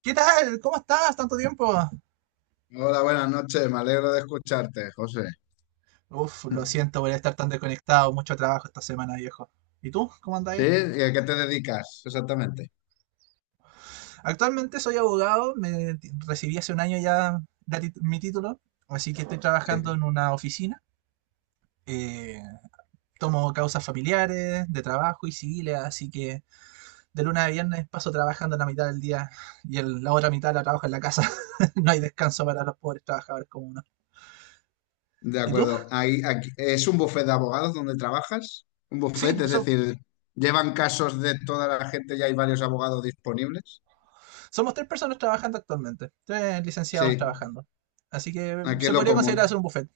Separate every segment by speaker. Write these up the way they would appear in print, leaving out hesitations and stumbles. Speaker 1: ¿Qué tal? ¿Cómo estás? ¿Tanto tiempo?
Speaker 2: Hola, buenas noches. Me alegro de escucharte, José.
Speaker 1: Uf, lo siento por estar tan desconectado. Mucho trabajo esta semana, viejo. ¿Y tú? ¿Cómo
Speaker 2: ¿Sí?
Speaker 1: andás?
Speaker 2: ¿Y a qué te dedicas exactamente?
Speaker 1: Actualmente soy abogado. Recibí hace un año ya mi título. Así que estoy
Speaker 2: Sí.
Speaker 1: trabajando en una oficina. Eh, Tomo causas familiares, de trabajo y civiles. Así que de lunes a viernes paso trabajando la mitad del día y la otra mitad la trabajo en la casa. No hay descanso para los pobres trabajadores como uno.
Speaker 2: De
Speaker 1: ¿Y tú?
Speaker 2: acuerdo. ¿Es un bufete de abogados donde trabajas? Un
Speaker 1: Sí,
Speaker 2: bufete, es
Speaker 1: eso.
Speaker 2: decir, ¿llevan casos de toda la gente y hay varios abogados disponibles?
Speaker 1: Somos tres personas trabajando actualmente, tres licenciados
Speaker 2: Sí,
Speaker 1: trabajando. Así que
Speaker 2: aquí es
Speaker 1: se
Speaker 2: lo
Speaker 1: podría considerar hacer
Speaker 2: común.
Speaker 1: un buffet.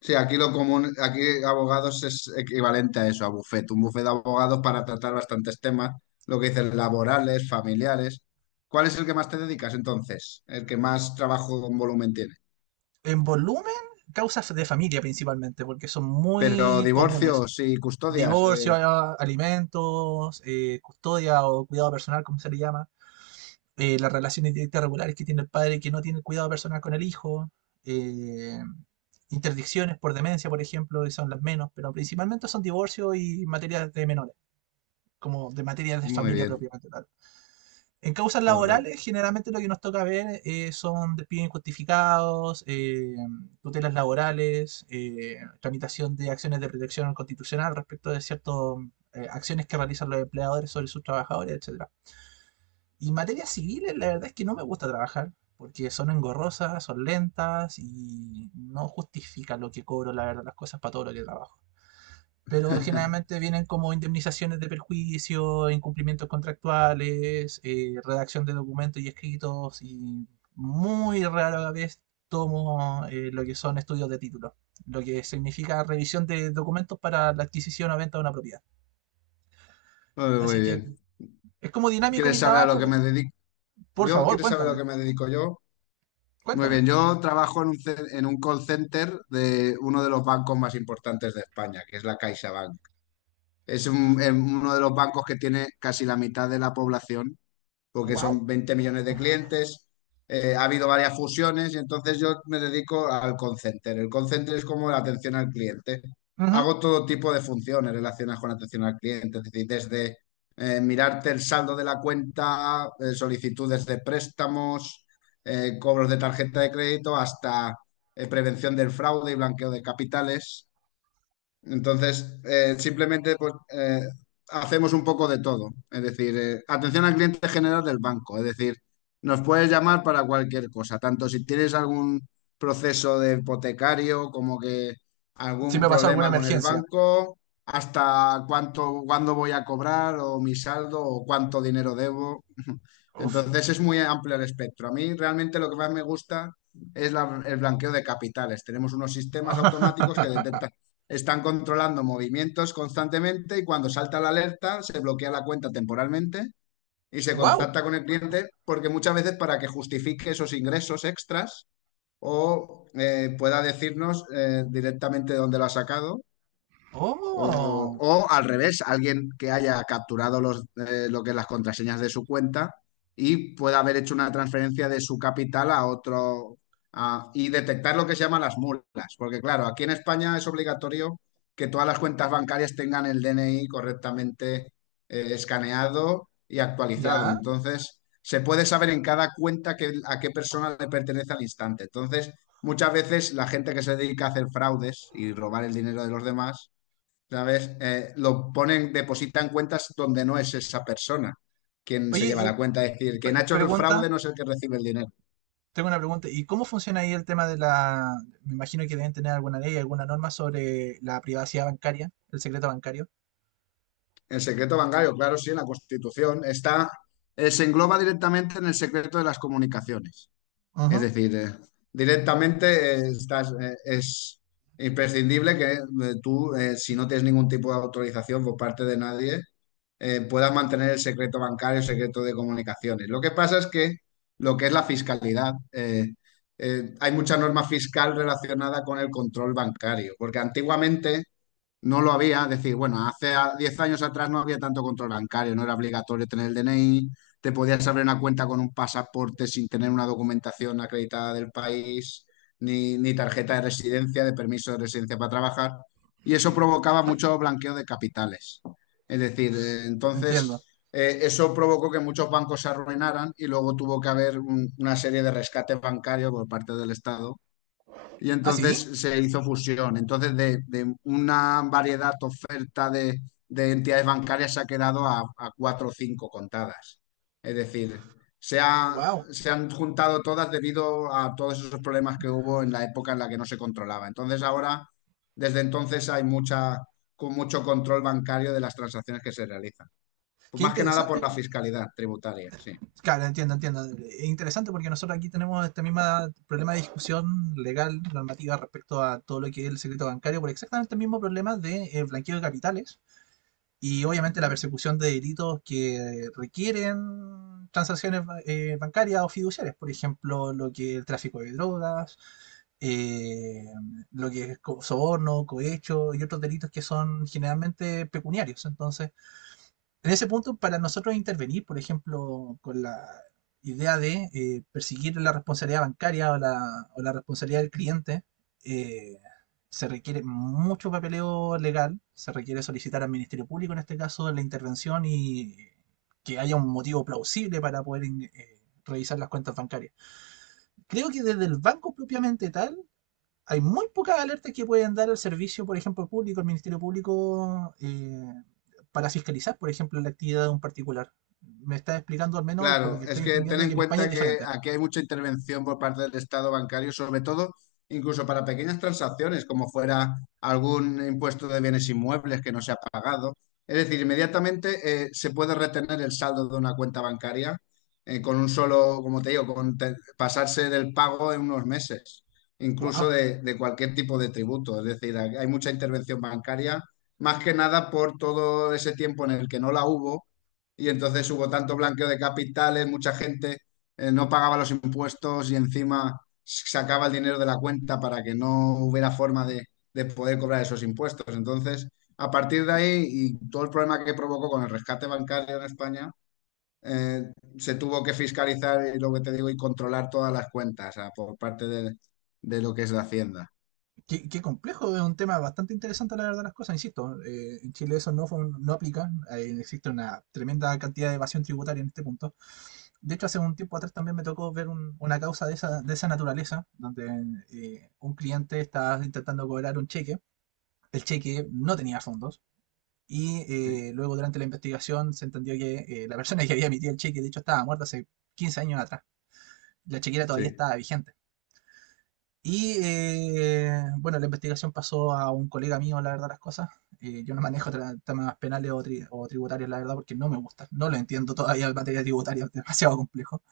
Speaker 2: Sí, aquí lo común, aquí abogados es equivalente a eso, a bufete. Un bufete de abogados para tratar bastantes temas, lo que dicen laborales, familiares. ¿Cuál es el que más te dedicas entonces? ¿El que más trabajo con volumen tiene?
Speaker 1: En volumen, causas de familia principalmente, porque son
Speaker 2: Pero
Speaker 1: muy comunes.
Speaker 2: divorcios y custodias,
Speaker 1: Divorcio, alimentos, custodia o cuidado personal, como se le llama. Las relaciones directas regulares que tiene el padre que no tiene el cuidado personal con el hijo. eh, Interdicciones por demencia, por ejemplo, y son las menos, pero principalmente son divorcio y materias de menores, como de materias de
Speaker 2: muy
Speaker 1: familia
Speaker 2: bien,
Speaker 1: propiamente tal. En causas
Speaker 2: correcto.
Speaker 1: laborales, generalmente lo que nos toca ver son despidos injustificados, tutelas laborales, tramitación de acciones de protección constitucional respecto de ciertas acciones que realizan los empleadores sobre sus trabajadores, etcétera. Y en materia civil, la verdad es que no me gusta trabajar, porque son engorrosas, son lentas y no justifican lo que cobro, la verdad, las cosas, para todo lo que trabajo, pero generalmente vienen como indemnizaciones de perjuicio, incumplimientos contractuales, redacción de documentos y escritos, y muy rara vez tomo lo que son estudios de título, lo que significa revisión de documentos para la adquisición o venta de una propiedad.
Speaker 2: Muy, muy
Speaker 1: Así que
Speaker 2: bien.
Speaker 1: es como dinámico
Speaker 2: ¿Quieres
Speaker 1: mi
Speaker 2: saber a lo
Speaker 1: trabajo,
Speaker 2: que
Speaker 1: pero
Speaker 2: me dedico
Speaker 1: por
Speaker 2: yo?
Speaker 1: favor,
Speaker 2: ¿Quieres saber a lo
Speaker 1: cuéntame,
Speaker 2: que me dedico yo? Muy bien,
Speaker 1: cuéntame.
Speaker 2: yo trabajo en en un call center de uno de los bancos más importantes de España, que es la CaixaBank. Uno de los bancos que tiene casi la mitad de la población porque
Speaker 1: ¡Wow!
Speaker 2: son 20 millones de clientes, ha habido varias fusiones y entonces yo me dedico al call center. El call center es como la atención al cliente.
Speaker 1: Ujú.
Speaker 2: Hago todo tipo de funciones relacionadas con atención al cliente, es decir, desde mirarte el saldo de la cuenta, solicitudes de préstamos, cobros de tarjeta de crédito, hasta prevención del fraude y blanqueo de capitales. Entonces, simplemente pues, hacemos un poco de todo. Es decir, atención al cliente general del banco. Es decir, nos puedes llamar para cualquier cosa, tanto si tienes algún proceso de hipotecario como que
Speaker 1: Si
Speaker 2: algún
Speaker 1: me pasó alguna
Speaker 2: problema con el
Speaker 1: emergencia.
Speaker 2: banco, hasta cuánto, cuándo voy a cobrar o mi saldo o cuánto dinero debo.
Speaker 1: Uf.
Speaker 2: Entonces, es muy amplio el espectro. A mí realmente lo que más me gusta es el blanqueo de capitales. Tenemos unos sistemas automáticos que detectan, están controlando movimientos constantemente y cuando salta la alerta se bloquea la cuenta temporalmente y se
Speaker 1: ¡Wow!
Speaker 2: contacta con el cliente porque muchas veces para que justifique esos ingresos extras o pueda decirnos directamente dónde lo ha sacado
Speaker 1: ¡Oh!
Speaker 2: o al revés, alguien que haya capturado los, lo que es las contraseñas de su cuenta y pueda haber hecho una transferencia de su capital a otro y detectar lo que se llaman las mulas. Porque claro, aquí en España es obligatorio que todas las cuentas bancarias tengan el DNI correctamente escaneado y actualizado.
Speaker 1: ¿Ya?
Speaker 2: Entonces, se puede saber en cada cuenta que, a qué persona le pertenece al instante. Entonces, muchas veces la gente que se dedica a hacer fraudes y robar el dinero de los demás, ¿sabes? Lo ponen, depositan cuentas donde no es esa persona quien se
Speaker 1: Oye,
Speaker 2: lleva
Speaker 1: y
Speaker 2: la cuenta. Es decir, quien ha hecho el fraude
Speaker 1: pregunta,
Speaker 2: no es el que recibe el dinero.
Speaker 1: tengo una pregunta, ¿y cómo funciona ahí el tema de la...? Me imagino que deben tener alguna ley, alguna norma sobre la privacidad bancaria, el secreto bancario.
Speaker 2: El secreto bancario, claro, sí, en la Constitución está, se engloba directamente en el secreto de las comunicaciones. Es
Speaker 1: Ujú.
Speaker 2: decir, directamente es imprescindible que tú, si no tienes ningún tipo de autorización por parte de nadie, puedas mantener el secreto bancario, el secreto de comunicaciones. Lo que pasa es que lo que es la fiscalidad, hay mucha norma fiscal relacionada con el control bancario, porque antiguamente no lo había, es decir, bueno, hace 10 años atrás no había tanto control bancario, no era obligatorio tener el DNI, te podías abrir una cuenta con un pasaporte sin tener una documentación acreditada del país, ni tarjeta de residencia, de permiso de residencia para trabajar, y eso provocaba mucho blanqueo de capitales. Es decir,
Speaker 1: Entiendo.
Speaker 2: entonces, eso provocó que muchos bancos se arruinaran y luego tuvo que haber una serie de rescate bancario por parte del Estado y
Speaker 1: ¿Ah, sí?
Speaker 2: entonces se hizo fusión. Entonces, de una variedad oferta de entidades bancarias se ha quedado a cuatro o cinco contadas. Es decir, se, ha-
Speaker 1: Wow.
Speaker 2: se han juntado todas debido a todos esos problemas que hubo en la época en la que no se controlaba. Entonces, ahora, desde entonces, hay mucha, con mucho control bancario de las transacciones que se realizan. Pues
Speaker 1: Qué
Speaker 2: más que nada por
Speaker 1: interesante.
Speaker 2: la fiscalidad tributaria, sí.
Speaker 1: Claro, entiendo, entiendo. Es interesante porque nosotros aquí tenemos este mismo problema de discusión legal, normativa respecto a todo lo que es el secreto bancario, por exactamente el mismo problema de blanqueo de capitales y obviamente la persecución de delitos que requieren transacciones bancarias o fiduciarias, por ejemplo, lo que es el tráfico de drogas, eh, lo que es soborno, cohecho y otros delitos que son generalmente pecuniarios. Entonces, en ese punto, para nosotros intervenir, por ejemplo, con la idea de perseguir la responsabilidad bancaria o la responsabilidad del cliente, eh, se requiere mucho papeleo legal, se requiere solicitar al Ministerio Público, en este caso, la intervención y que haya un motivo plausible para poder revisar las cuentas bancarias. Creo que desde el banco propiamente tal, hay muy pocas alertas que pueden dar el servicio, por ejemplo, público, el Ministerio Público, para fiscalizar, por ejemplo, la actividad de un particular. Me está explicando, al menos por lo
Speaker 2: Claro,
Speaker 1: que
Speaker 2: es
Speaker 1: estoy
Speaker 2: que ten
Speaker 1: entendiendo, que
Speaker 2: en
Speaker 1: en España es
Speaker 2: cuenta que
Speaker 1: diferente.
Speaker 2: aquí hay mucha intervención por parte del Estado bancario, sobre todo incluso para pequeñas transacciones, como fuera algún impuesto de bienes inmuebles que no se ha pagado. Es decir, inmediatamente se puede retener el saldo de una cuenta bancaria con un solo, como te digo, pasarse del pago en unos meses, incluso
Speaker 1: ¡Wow!
Speaker 2: de cualquier tipo de tributo. Es decir, hay mucha intervención bancaria, más que nada por todo ese tiempo en el que no la hubo y entonces hubo tanto blanqueo de capitales, mucha gente no pagaba los impuestos y encima sacaba el dinero de la cuenta para que no hubiera forma de poder cobrar esos impuestos. Entonces, a partir de ahí y todo el problema que provocó con el rescate bancario en España, eh, se tuvo que fiscalizar, y lo que te digo, y controlar todas las cuentas ah, por parte de lo que es la Hacienda.
Speaker 1: Qué, qué complejo, es un tema bastante interesante, la verdad, las cosas. Insisto, en Chile eso no, no aplica. Existe una tremenda cantidad de evasión tributaria en este punto. De hecho, hace un tiempo atrás también me tocó ver una causa de esa naturaleza, donde un cliente estaba intentando cobrar un cheque. El cheque no tenía fondos y
Speaker 2: Sí,
Speaker 1: luego durante la investigación se entendió que la persona que había emitido el cheque, de hecho, estaba muerta hace 15 años atrás. La chequera todavía
Speaker 2: sí.
Speaker 1: estaba vigente. Y bueno, la investigación pasó a un colega mío, la verdad, las cosas. Yo no manejo temas penales o, o tributarios, la verdad, porque no me gusta. No lo entiendo todavía en materia tributaria, es demasiado complejo.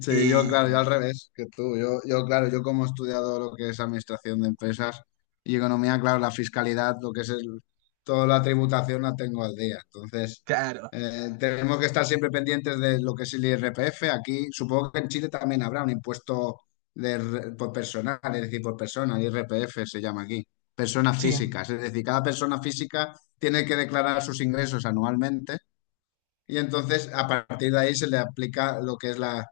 Speaker 2: Sí, yo,
Speaker 1: Eh,
Speaker 2: claro, yo al revés que tú. Yo, claro, yo como he estudiado lo que es administración de empresas y economía, claro, la fiscalidad, lo que es toda la tributación la tengo al día. Entonces,
Speaker 1: claro,
Speaker 2: tenemos que estar siempre pendientes de lo que es el IRPF. Aquí, supongo que en Chile también habrá un impuesto de, por personal, es decir, por persona, IRPF se llama aquí, personas
Speaker 1: sí.
Speaker 2: físicas. Es decir, cada persona física tiene que declarar sus ingresos anualmente y entonces, a partir de ahí, se le aplica lo que es la,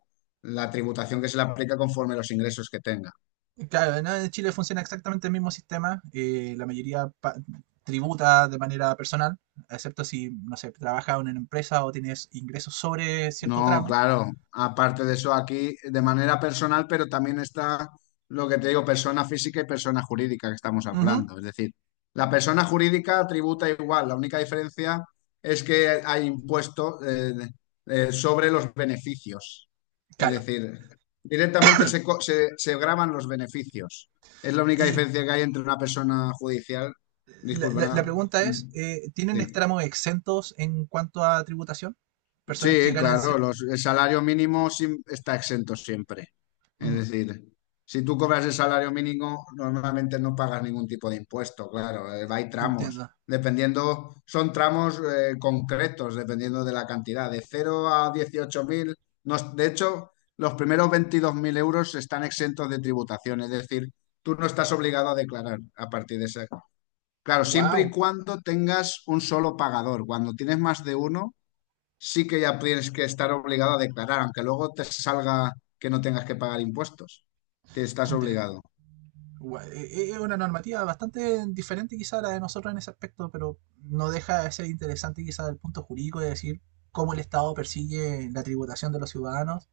Speaker 2: la tributación que se le aplica conforme los ingresos que tenga.
Speaker 1: Claro, ¿no? En Chile funciona exactamente el mismo sistema. La mayoría tributa de manera personal, excepto si, no sé, trabaja en una empresa o tienes ingresos sobre cierto
Speaker 2: No,
Speaker 1: tramo.
Speaker 2: claro. Aparte de eso, aquí de manera personal, pero también está lo que te digo, persona física y persona jurídica que estamos
Speaker 1: Ujú,
Speaker 2: hablando. Es decir, la persona jurídica tributa igual. La única diferencia es que hay impuesto sobre los beneficios. Es
Speaker 1: claro.
Speaker 2: decir, directamente se, se graban los beneficios. Es la única
Speaker 1: Y
Speaker 2: diferencia que hay entre una persona judicial.
Speaker 1: la,
Speaker 2: Disculpa,
Speaker 1: la
Speaker 2: nada.
Speaker 1: pregunta es, ¿tienen
Speaker 2: Sí.
Speaker 1: tramos exentos en cuanto a tributación? Personas que
Speaker 2: Sí,
Speaker 1: ganen
Speaker 2: claro,
Speaker 1: cierto...
Speaker 2: el salario mínimo está exento siempre. Es decir, si tú cobras el salario mínimo, normalmente no pagas ningún tipo de impuesto, claro, hay tramos.
Speaker 1: Entiendo.
Speaker 2: Dependiendo, son tramos concretos, dependiendo de la cantidad, de cero a 18.000, no es- de hecho, los primeros 22.000 euros están exentos de tributación, es decir, tú no estás obligado a declarar a partir de ese. Claro, siempre y
Speaker 1: ¡Wow!
Speaker 2: cuando tengas un solo pagador. Cuando tienes más de uno, sí que ya tienes que estar obligado a declarar, aunque luego te salga que no tengas que pagar impuestos. Te estás
Speaker 1: Qué interesante.
Speaker 2: obligado.
Speaker 1: Gua- e- es una normativa bastante diferente quizá a la de nosotros en ese aspecto, pero no deja de ser interesante quizá el punto jurídico de decir cómo el Estado persigue la tributación de los ciudadanos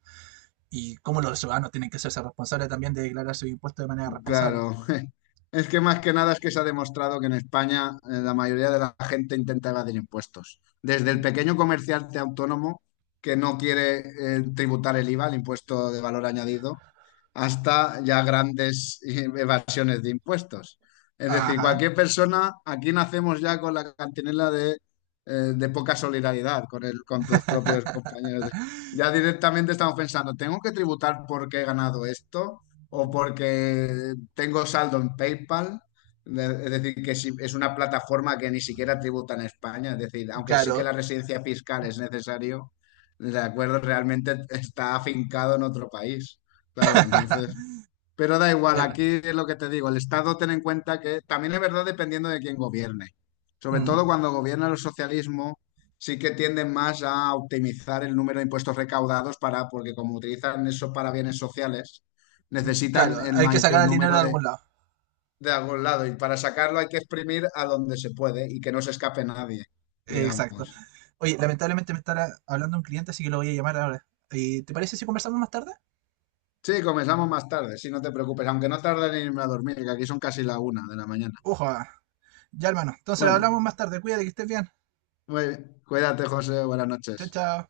Speaker 1: y cómo los ciudadanos tienen que hacerse responsables también de declarar sus impuestos de manera responsable.
Speaker 2: Claro. Es que más que nada es que se ha demostrado que en España la mayoría de la gente intenta evadir impuestos. Desde el pequeño comerciante autónomo que no quiere tributar el IVA, el impuesto de valor añadido, hasta ya grandes evasiones de impuestos. Es decir,
Speaker 1: Ajá,
Speaker 2: cualquier persona, aquí nacemos ya con la cantinela de poca solidaridad con el, con tus propios compañeros. Ya directamente estamos pensando, ¿tengo que tributar porque he ganado esto? ¿O porque tengo saldo en PayPal? Es decir, que si es una plataforma que ni siquiera tributa en España, es decir, aunque sí que
Speaker 1: claro.
Speaker 2: la residencia fiscal es necesario, de acuerdo, realmente está afincado en otro país. Claro, entonces. Pero da igual,
Speaker 1: Er-
Speaker 2: aquí es lo que te digo, el Estado ten en cuenta que también es verdad dependiendo de quién gobierne. Sobre
Speaker 1: Mm,
Speaker 2: todo cuando gobierna el socialismo, sí que tienden más a optimizar el número de impuestos recaudados para, porque como utilizan eso para bienes sociales,
Speaker 1: claro,
Speaker 2: necesitan el
Speaker 1: hay que
Speaker 2: mayor
Speaker 1: sacar el dinero de
Speaker 2: número
Speaker 1: algún lado.
Speaker 2: de algún lado. Y para sacarlo hay que exprimir a donde se puede y que no se escape nadie,
Speaker 1: Exacto.
Speaker 2: digamos.
Speaker 1: Oye, lamentablemente me estará hablando un cliente, así que lo voy a llamar ahora. ¿Te parece si conversamos más tarde?
Speaker 2: Sí, comenzamos más tarde, si no te preocupes, aunque no tarde en irme a dormir, que aquí son casi la una de la mañana.
Speaker 1: Uja. Ya, hermano. Entonces hablamos
Speaker 2: Bueno.
Speaker 1: más tarde. Cuídate, que estés bien.
Speaker 2: Muy bien. Cuídate, José. Buenas
Speaker 1: Chao,
Speaker 2: noches.
Speaker 1: chao.